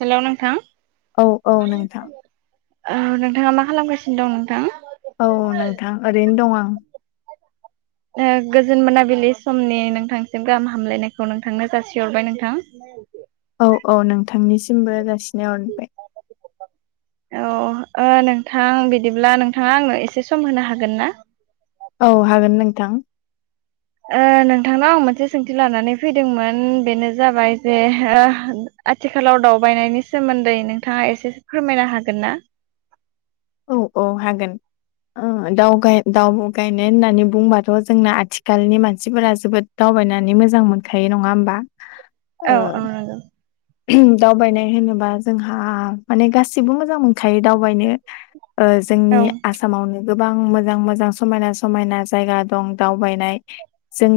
हेल' नोंथां औ औ नोंथां औ नोंथाङा मा खालामगासिनो दं नोंथां? औ नोंथां ओरैनो दं आं गोजोन मोनाबिलि समनि नोंथांसिम गाहाम हामलायनायखौ नोंथांनो जासिहरबाय नोंथां। औ औ नोंथांनिसिमबो जासिनाय हरबाय। [inaudible] औ नोंथां बिदिब्ला नोंथाङा आंनो एसे सम होनो हागोन ना औ हागोन नोंथां। नोंथांनाव आं मोनसे सोंथि लानानै फैदोंमोन बेनो जाबाय जे आथिखालाव दावबायनायनि सोमोन्दै नोंथाङा एसेसो फोरमायनो हागोन ना औ औ हागोन दाउ गायनाय होननानै बुंबाथ' जोंना आथिखालनि मानसिफोरा जोबोद दा बायनानै मोजां मोनखायो नङा होमबा औ ओ औ दावबायनाय होनोबा जोंहा माने गासिबो मोजां मोनो खायो दावबायनो जोंनि आसामावनो गोबां मोजां मोजां समायना समायना जायगा दं दावबायनाय जों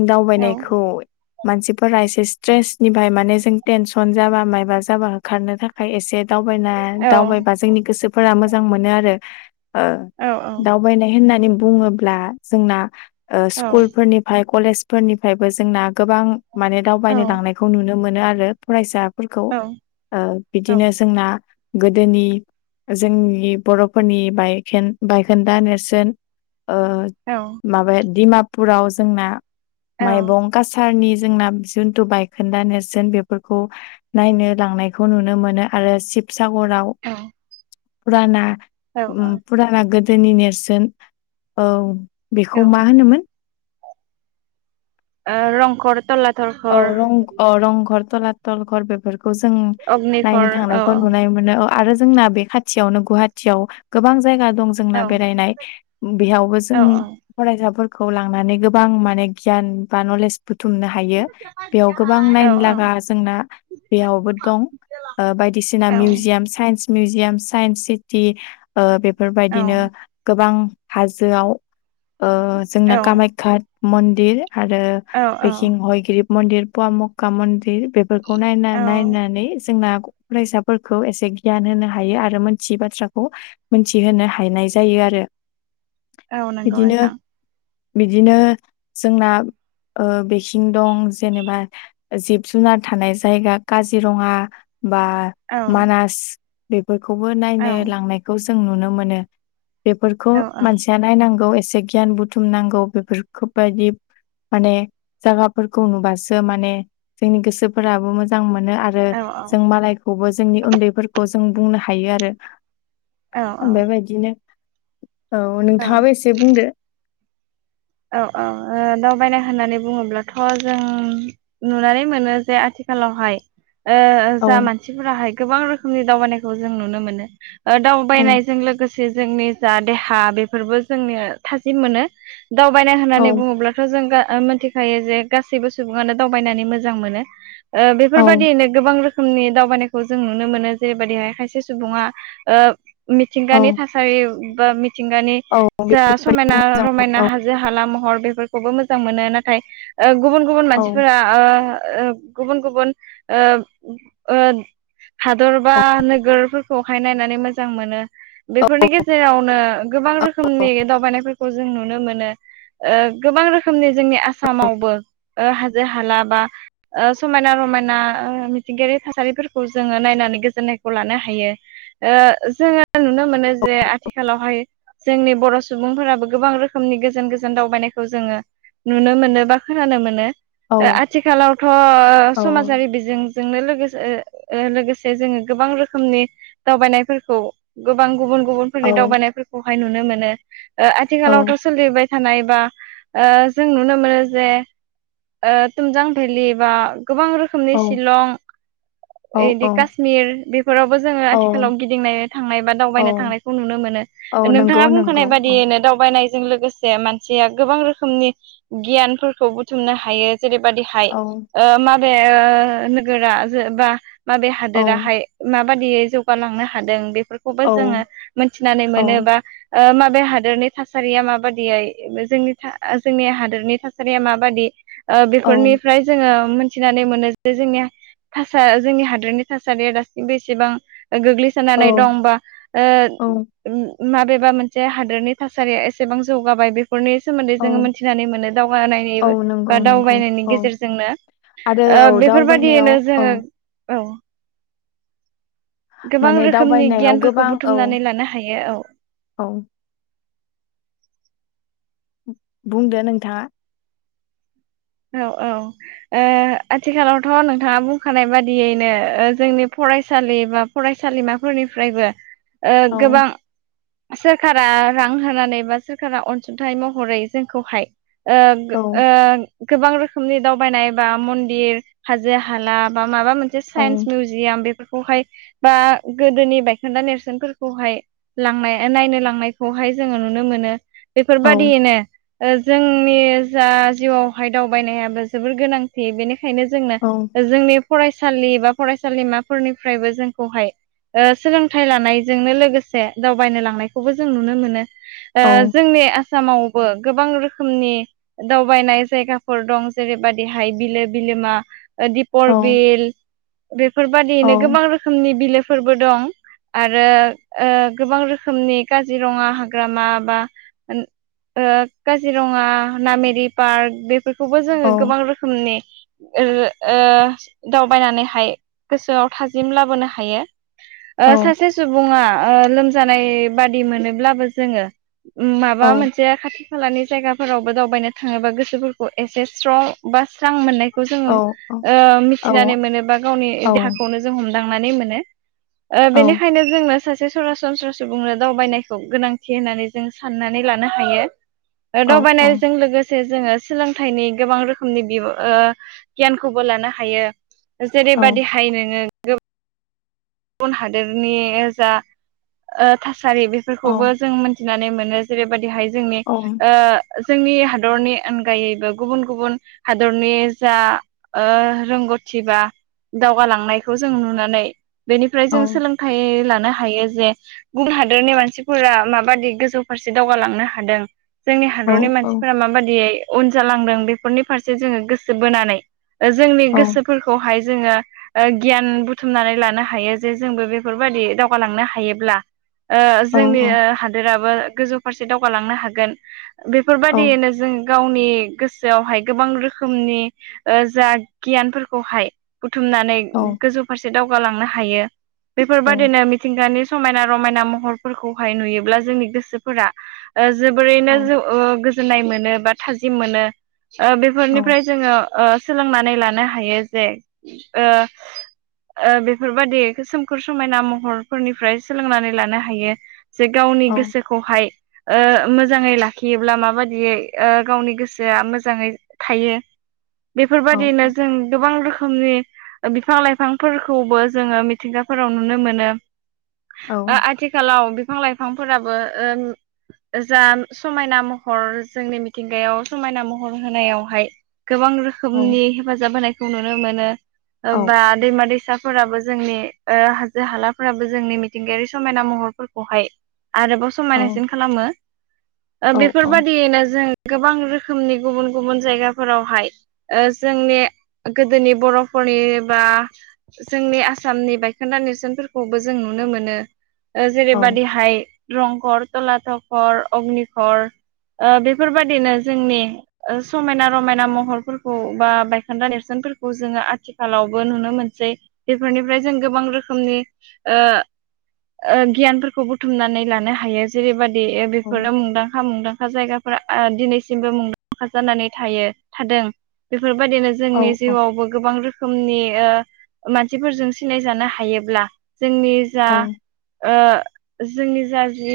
औ दावबायनायखौ मानसिफोरा एसे स्ट्रेसनिफ्राय माने जों टेनसन जाबा मायबा जाबा होखारनो थाखाय एसे दाव दावबायबा जोंनि गोसोफोरा मोजां मोजां मोनो आरो औ दावबायनाय होननानै बुङोब्ला जोंना औ स्कुलफोरनिफ्राय कलेजफोरनिफ्रायबो जोंना गोबां माने औ दावबायनो लांनायखौ नुनो मोनो आरो फरायसा फोरखौ औ बिदिनो जोंना गोदोनि जोंनि बर'फोर बायखोन्दा नेरसोन ओ औ माबा दिडिमापुराव जोंना माइबं कासारनि जोंना जिुनथु बायखोन्दा नेरसोन बेफोरखौ नायनो लांनायखौ नुनो मोनो आरो शिबसागराव फुराना औ फुराना गोदोनि नेरसोन औ बेखौ औ मा होनोमोन ओ रंगर थला औ रंगर तला घर बेफोर जों अग्निघर नायनो औ थांनायखौ नुनाय मोनो आरो जोंना बे खाथियावनो गुवाहाटियाव गोबां जायगा दं औ जोंना बेरायनाय बेयावबो औ जों फरायसा खौ लांनानै गोबां माने गियान बा नलेज बुथुमनो हायो । बेयाव गोबां औ नायनो लागा जोंना बेयावबो दं बायदिसिना औ मिउजियाम सा साइन्स मिउजियाम साइन्स सिटि औ बेफोरबायदिनो गोबां हाजोआव जोंना कामाखाया मन्दिर आरो औ पेकिंहय गिरिब मन्दिर पव मक्का मन्दिर बेफोरखौ नायना औ नायनानै जोंना फरायसाफोरखौ एसे गियान होनो हायो आरो मोनथियै बाथ्राखौ मोनथिहोनो हायानाय जायो । आरो औ नंगौ बिदिनो नोंथां बिदिनो जोंना ओ बेखिं दं जेनेबा जिब जुनार थानाय जायगा काजिरङा बा औ मानास बेफोरखौबो औ नायनो लांनायखौ जों नुनो मोनो बेफोरखौ औ औ मानसिया नायनांगौ एसे गियान बुथुम नांगौ बेफोरखौ बायदि माने जागाफोरखौ नुबासो माने जोंनि गोसोफोराबो मोजां मोनो आरो औ जों मालायखौ खौबो जोंनि उन्दैफोरखौ जों बुंनो हायो आरो औ औ बेबायदिनो औ औ नोंथांङाबो एसे बुंदो औ - औ दावबायना होननानै बुङोब्लाथ' जों नुनानै मोनो जे आथिखाल आथिखालावहाय औ जा मानसिफोराहाय गोबां रोखोमनि दावबायनायखौ जों नुनो मोनो औ दावबायनायजों लोगोसे जोंनि जा देहा बेफोरबो जोंनो थाजिम मोनो दावबायनाय होननानै औ बुंङोब्लाथ' जों गा मिथिखायो जे गासैबो सुबुंङानो दावबायनानै मोजां मोनो बेफोरबायदियैनो गोबां रोखोम नि दावबायनायखौ जों नुनो मोनो जेरैबायदिहाय खायसे सुबुंङा औ मिथिंगानि थासारि बा मिथिंगानि औ जा बेफोरबायदिखौ समायना मोजां रमायना मोनो हा जो हाला महर बेफोरखौबो मोजां मोनो नाथाय गुबुन गुबुन औ मानसिफोरा गुबुन गुबुन हादर बा औ नोगोरफोरखौहाय नायनानै मोजां मोनो बेफोरनि गेजेरावनो गोबां रोखोमनि दावबायनायफोरखौ जों नुनो मोनो गोबां रोखोमनि जोंनि आसामावबो हाजो हाला बा सम समायना - रमायना मिथिंगायारि थासारिफोरखौ जोंङो नायनानै गोजोननायखौ लानो हायो । जोंङो नुनो मोनो जे आथिखालावहाय जोंनि बर' सुबुंफोराबो गोबां रोखोमनि गोस गोजान गोजान दावबायनायखौ जोंङो नुनो मोनो बा खोनानो मोनो औ आथिखालावथ' औ समाजारि बिजों जोंनो लोगोसे लोगोसे जोङो गोबां रोखोमनि दावबायनायफोरखौ गोबां गुबुन औ गुबुनफोरनि दावबायनायफोरखौहाय नुनो मोनो आथिखालावथ' सोलिबाय थानाय बा जों नुनो मोनो जे थुमजां भेलि बा गोबां रोखोमनि औ शिलं औ यिदि काश्मीर बेफोरावबो जोङो औ आथिखालाव गिदिंनो थांनाय बा दावबायनो औ थांनायखौ नुनो मो नो औ नंगौ नोंथाङा बुंखानाय नंगौ औ बायदियैनो दावबायनाय जों लोगोसे मानसिया गोबां रोखोमनि गियानफोरखौ बुथुमनो हायो जेरैबायदिहाय औ माबे नोगोरा जो बा माबे औ हादोराहाय माबादियै जौगालांनो हादों बे फोरखौबो औ जोङो मिथिनानै औ मोनो बा माबे हादोरनि थासारिया माबा जोंनि हादोरनि थासारिया माबादि औ बेफोरनिफ्राय जोङो मिथिनानै मोनो जे जोंनि थास जोंनि हादोरनि थासारिया दासिमबो एसेबां गोग्लैसोनानै औ दंबा औ ओ माबेबा मोनसे हादोरनि थासारिया एसेबां जौगाबाय बे फोरनि सोमोन्दै औ जोङो मिथिनानै मोनो दावगानायनि औ नंगौ बा नंगौ दावबायनायनि औ गेजेरजोंनो आरो ओ‌ औ दावबायनायाव बेफोरबादियैनो औ जोङो औ गोबां माने रोखोमनि दावबायनायाव गियानफोरखौ गोबां औ बुथुमनानै लानो हायो औ औ बुंदो नोंथाङा औ-औ आथिखालावथ' नोंथाङा बुंखानाय बादियैनो जोंनि फरायसालि बा फरायसालिमाफोरनिफ्रायबो ओ औ गोबां सोरखारा रां होनानै बा सोरखारा अनसुंथाइ महरै जोंखौहाय ओ गो औ ओ गोबां रोखोमनि दावबायनाय बा मन्दिर हाजो हाला बा माबा मोनसे औ साइन्स मिउजियाम बेफोर खौहाय बा गोदोनि बायखोन्दा नेरसोनफोरखौहाय लांनाय नायनो लांनायखौहाय जोङो नुनो मोनो औ बेफोरबादियैनो जोंनि जा जिउआव हाय दावबायनायाबो जोबोर गोनांथि बेनिखायनो जोंनो औ जोंनि फरायसालि बा फरायसालिमाफोरनिफ्रायबो जोंखौहाय सोलोंथाइ लानायजोंनो लोगोसे दावबायनो लांनायखौबो जों नुनो मोनो ओ औ जोंनि आसामावबो गोबां रोखोमनि दावबायनाय जायगाफोर दं जेरैबादिहाय बिलो बिलोमा दिपर औ बिल बेफोरबायदियैनो औ गोबां रोखोमनि बिलोफोरबो दं आरो गोबां रोखोमनि काजिरङा हाग्रामा बा काजिरङा नामेरि पार्क बेफोरखौबो जोङो गोबां रोखोमनि ओ दावबायनानैहाय गोसोआव थाजिम लाबोनो हायो औ सासे सुबुङा लोमजानाय बादि मोनोब्लाबो जोङो माबा मोनसे खाथि खालानि जायगाफोरावबो दावबायनो थाङोबा गोसोफोरखौ एसे स्र बा स्रां मोननाय खौ जोङो औ औ मिथिनानै मोनो बा गावनि औ देहाखौनो जों हमदांनानै मोनो ओ बेनिखायनो जोंनो सासे सरासनस्रा सुबुंनो दावबायनायखौ गोनांथि होननानै जों साननानै लानो हायो औ दावबायनायजों लोगोसे जोङो सोलोंथाइनि गोबां रोखोमनि गियानखौबो लानो हायो जेरैबायदिहाय नोङो गोबां गुबुन हादोरनि जा थासारि बेफोरखौबो औ जों मोनथि नानै मोनो जेरैबादिहाय जोंनि ओ जोंनि हादरनि अनगायैबो गुबुन गुबुन हादरनि जा ओ रों गौथि बा दावगालांनायखौ जों नुनानै बेनिफ्राय जों सोलोंथाइ ला नो हायो जे गुबुन हादरनि मानसिफोरा माबादि गोजौ फारसे दावगालांनो हादों जोंनि हादरनि मानसिफोरा माबादियै उन जालांदों बेफोरनि फारसे जोङो गोसो बोनानै जोंनि गोसोफोरखौहाय जोङो गियान बुथुमनानै लानो हा हायो जे जोंबो बेफोरबायदि दावगालांनो हायोब्ला ओ जोंनि हादोराव गोजौ फारसे दावगालांनो हागोन बेफोरबायदियैनो जों गावनि गोसोआवहाय गोबां रोखोमनि जा गियानफोरखौहाय बुथुमनानै गोजौ फारसे दावगालांनो हायो बेफोरबादिनो मिथिंगानि समायना रमायना महरफोरखौहाय नुयोब्ला जोंनि गोसोफोरा जोबोरैनो ज गोजोननाय मोनो बा थाजिम मोनो ओ बेफोरनिफ्राय जोङो ओ सोलोंनानै लानो हायो जे ओ ओ बेफोरबायदि सोमखोर समायना महरफोरनिफ्राय सोलोंनानै लानो हायो जे गावनि गोसोखौहाय ओ मोजाङै लाखियोब्ला माबायदियै गावनि गोसोआ मोजाङै थायो। बेफोरबायदिनो जों गोबां रोखोमनि बिफां लाइफांफोरखौबो जोङो मिथिंगाफोराव नुनो मोनो ओ आथिखालाव बिफां लाइफांफोराबो ओ जा समायना महर जोंनि मिथिंगायाव समायना महर होनायावहाय गोबां औ रोखोमनि हेफाजाब होनायखौ नुनो मोनो औ बा दैमा दैसाफोराबो जोंनि ओ हाजो हालाफोराबो जोंनि मिथिंगायारि समायना महरफोरखौहाय आरोबाव समायनासिन खालामो ओ बेफोरबादियैनो जों गोबां रोखोमनि गुबुन गुबुन जायगाफोरावहाय ओ जोंनि गोदोनि बर'फोर जोंनि बा जोंनि आसाम आसामनि बायखोन्दा नेरसोनफोरखौबो जों नुनो मोनो जेरैबादिहाय रंघर, तलाथघर, अग्निघर ओ बेफोरबायदिनो जोंनि समायना रमायना महरफोरखौ बा बायखोदा नेरसोन फोरखौ आथिखालावबो नुनो मोनसै बेफोरनिफ्राय जों गोबां रोखोमनि ओ ओ गियानफोरखौ बुथुमनानै लानो हायो जेरैबायदि बेफोरो मुंदांखा मुंदांखा जायगा दिनैसिमबो मुंदांखा जानानै थायो थादों बेफोरबायदिनो जोंनि जिउआवबो गोबां रोखोमनि मान सिफोरजों सिनायजानो हायोब्ला जोंनि जा ओ जोंनि जा जि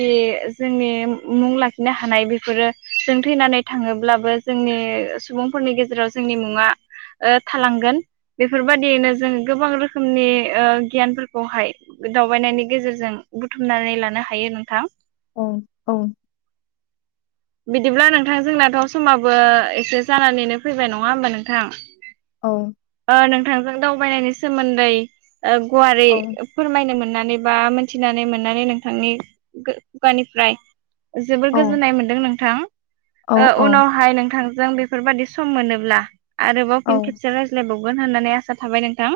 जोंनि मुं लाखिनो हानाय बेफोरो जों थैनानै थाङो ब्लाबो जोंनि सुबुंफोरनि गेजेराव जोंनि मुङा ओ थालांगोन बेफोरबायदियैनो जोङो गोबां रोखो खोमनि ओ गियानफोरखौहाय दावबायनायनि गेजेरजों बुथुमनानै लानो हायो नोंथां। औ औ बिदिब्ला नोंथां जोंनाथ' समाबो एसे जानानैनो फैबाय नङा होमबा नोंथां नोंथांजों दावबायनायनि सोमोन्दै ओ गुवारै फोरमायनो मोननानै बा मिथिनानै मोननानै नोंथांनि खुगानिफ्राय जोबोर गोजोननाय मोनदों नों थां ओ उनावहाय नोंथांजों बेफोरबायदि सम मोनोब्ला आरोबाव फिन खेबसे रायज्लायबावगोन होननानै आसा थाबाय नोंथां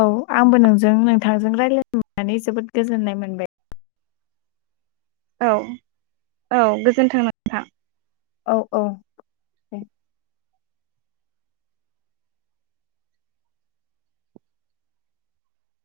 औ आंबो नोंजों नोंथांजों रायलायनो मोन्नानै जोबोद गोजोननाय मोनबाय औ औ गोजोनथों नोंथां औ औ